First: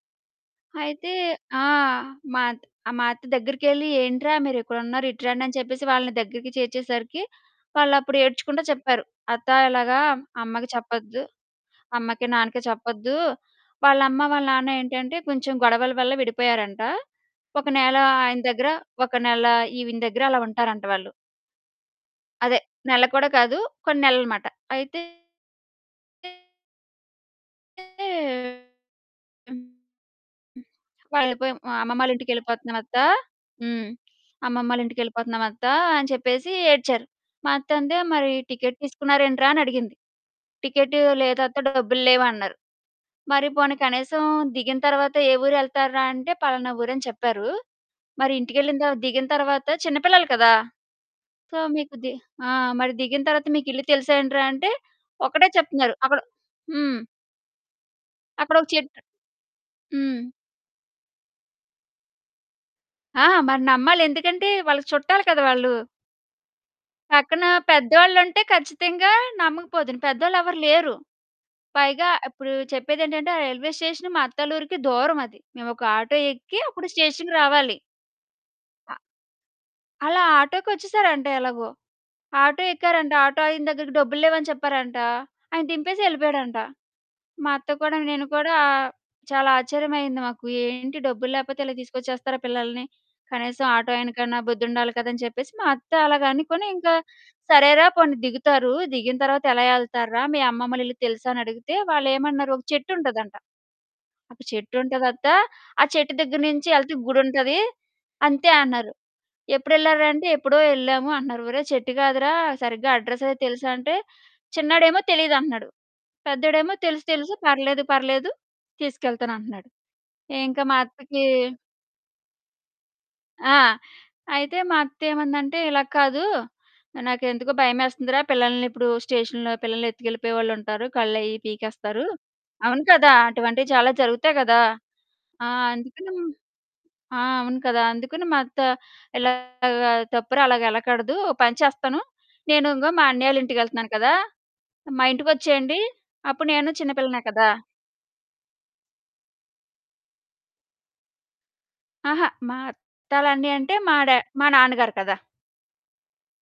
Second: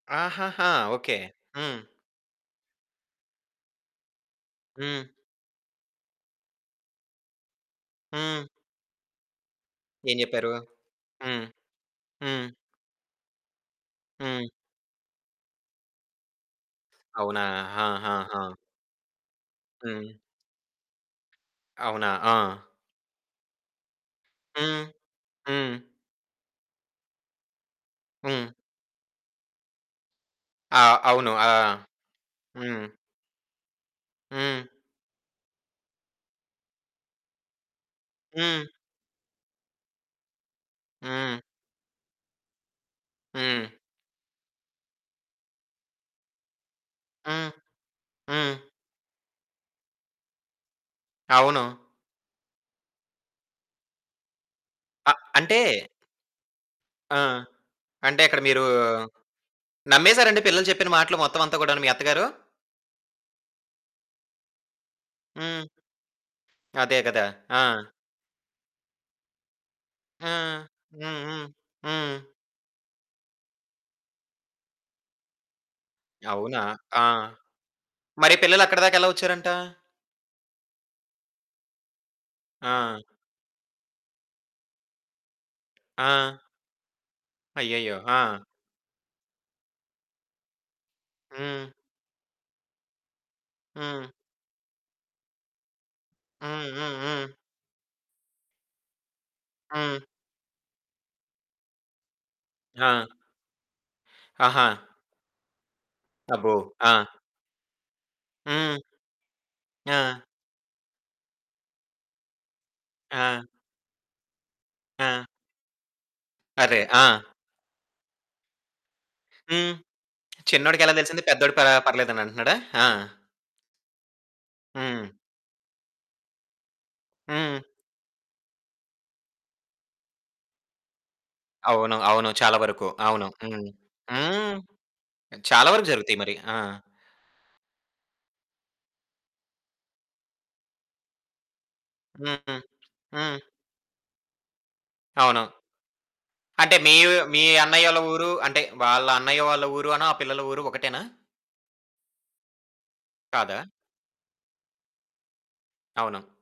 ఆహాహా! అయితే ఓకే. ఆ! హ్మ్. మాత్ ఆహ్, అత్త దగ్గరికెళ్ళి "ఏంట్రా హ్మ్. మీరిక్కడున్నారు? ఇటు రండి"? అని చెప్పేసి వాళ్ళని దగ్గరికి చేర్చేసరికి, వాళ్ళప్పుడు హ్మ్. ఏడ్చుకుంట చెప్పారు. అత్త ఇలాగా ఏం జెప్పారు? "అమ్మకి చెప్పొద్దు హ్మ్. అమ్మకి హ్మ్. నాన్నకి చెప్పొద్దు". వాళ్ళమ్మ, వాళ్ళ హ్మ్. నాన్న ఏంటి అంటే కొంచెం గొడవల వల్ల విడిపోయారంట, అవునా? ఒక హా! నెల హా! హా! ఆయన దగ్గర, ఒక నెల ఈవిడ హ్మ్. దగ్గర అలా ఉంటారంట వాళ్ళు. అవునా? ఆ! అదే. నెల కూడా కాదు కొన్ని నెలలు మాట. హ్మ్. అయితే హ్మ్. హ్మ్. ఆ! అవును. వాళ్ళు ఆ! పేం హ్మ్. "అమ్మమ్మాళ్ళింటికెళ్ళిపోతున్నామత్త" హ్మ్ హ్మ్. "అమ్మమ్మాళ్ళింటికెళ్ళిపోతున్నాం అత్త" అని చెప్పేసి ఏడ్చారు. మా అత్తంది మరి హ్మ్. "టికెట్ తీసుకున్నార ఏంట్రా?" అని అడిగింది, "టికెట్ హ్మ్. లేదత్త డబ్బులు లేవు" అన్నారు. మరి హ్మ్. పోనీ కనీసం దిగిన తరువాత ఏ ఊరెళ్తార్రా? అంటే "పలానా ఊరు" అని చెప్పారు. హ్మ్. మరి హ్మ్. ఇంటికెళ్ళి తరువా దిగిన తరువాత చిన్నపిల్లలు కదా! సో అవును. మీకు ది ఆ! మరి "దిగిన తర్వాత మీకిల్లు తెలుసెంట్రా?" అంటే, ఆ! ఒకటే అంటే చెప్తున్నారు అక్కడ హ్మ్. ఆ! అంటే అక్కడ మీరు అక్కడొక చెట్టు హ్మ్. నమ్మేసారండి పిల్లలు చెప్పిన మాటలు మొత్తం అంతా కూడాను మీ అత్తగారు? ఆ! మరి నమ్మాలి. ఎందుకంటే వాళ్ళకి చుట్టాలు కదా! హ్మ్. వాళ్ళు. అదే గదా! పక్కన ఆ! పెద్దవాళ్ళుంటే ఖచ్చితంగా నమ్మకపోదును. ఆ! పెద్దోళ్ళెవరు లేరు. హ్మ్. హ్మ్. పైగా హ్మ్. ఇప్పుడు చెప్పేదేంటంటే ఆ రైల్వే స్టేషన్ మా అత్తాల్లూరికి దూరమది. మేమొక ఆటో ఎక్కి అవునా? అప్పుడు ఆ! స్టేషన్‌కి రావాలి. మరి పిల్లలు ఆ అక్కడిదాకా ఎలా వచ్చారంట? అలా ఆటోకొచ్చేసారంట ఎలాగో! ఆటో ఆ! ఎక్కారంట. ఆటో ఆయన దగ్గరికి "డబ్బులు లేవు" అని చెప్పారంట. ఆయన దింపేసి ఆ! యెళ్ళిపోయాడంట. మా అత్త కూడా, అయ్యయ్యో! నేను ఆ! కూడా, చాలా ఆశ్చర్యమయ్యింది మాకు. "ఏంటి? డబ్బులు లేకపోతే హ్మ్. ఇలా తీసుకొచ్చేస్తారా పిల్లల్ని? కనీసం ఆటో హ్మ్. ఆయనకన్నా బుద్ధుండాలి కదా!" అని చెప్పేసి మా అత్త అలాగనుకొని, హ్మ్. ఇంకా హ్మ్. హ్మ్. "సరేరా పోనీ దిగుతారు. దిగిన తర్వాత ఎలా హ్మ్. యెళ్తార్రా? మీ అమ్మమ్మోళ్ళ ఇల్లు తెలుసా?" అని అడిగితే, వాళ్ళేమన్నారు ఒక ఆ! చెట్టుంటదంట, ఆప్ ఆహా! "చెట్టుంటదత్త ఆ చెట్టు దగ్గర అబ్బో! నుంచి ఆ! యెళ్తే గుడుంటది అంతే" హ్మ్. అన్నారు. "ఎప్పుడెళ్ళార్రా?" ఆ! అంటే "ఎప్పుడో యెళ్ళాము" అంటున్నారు. "ఒరేయ్ చెట్టు గాదురా సరిగ్గా అడ్రెస్సయీ ఆ! తెలుసా?" అంటే చిన్నోడేమో ఆ! "తెలీదు" అంటున్నాడు. పెద్దోడేమో అరె! తెలుసు, ఆ! "తెలుసు, పర్లేదు పర్లేదు తీసుకెళ్తానంటన్నాడు". హ్మ్. ఇంకా మా చిన్నోడికెలా అత్తకి తెలిసింది పెద్దోడికి ప పర్లేదని అంటున్నాడా. ఆ! ఆ! అయితే మా అత్త హ్మ్. ఏమందంటే "ఇలా కాదు. నాకెందుకో హ్మ్. భయమేస్తుందిరా! పిల్లల్ని ఇప్పుడు స్టేషన్‌లో పిల్లల్నెత్తుకెళ్ళిపోయేవాళ్ళుంటారు. కళ్ళయి అవును. పీకేస్తారు" అవును. చాలా అవును వరకు కదా! అవును అటువంటివి హ్మ్. చాలా జరుగుతాయి హ్మ్. గదా! ఆ! చాలా వరకు అందుకని జరుగుతాయి మరి ఆ! ఆ! అవును కదా! అందుకని మా అత్త ఇలాగా "తప్పురా అలాగెళ్ళకూడదు, ఓ పని చేస్తాను హుహు. నేను ఇంగో మా హ్మ్. అన్నయ్యోళ్ళింటికెళ్తున్నాను కదా! మా అవును. ఇంటికొచ్చేయండి" అప్పుడు నేను అంటే మీ, చిన్నపిల్లనే మీ కదా! అన్నయ్యోళ్ళ ఊరు అంటే వాళ్ళ అన్నయ్య వాళ్ళ ఊరునూ ఆ పిల్లల ఊరు ఒకటేనా? అహా! మా అత్త ఆళ్ళన్నయ్య కాదా? అంటే మా డా మా నాన్నగారు కదా! అవును.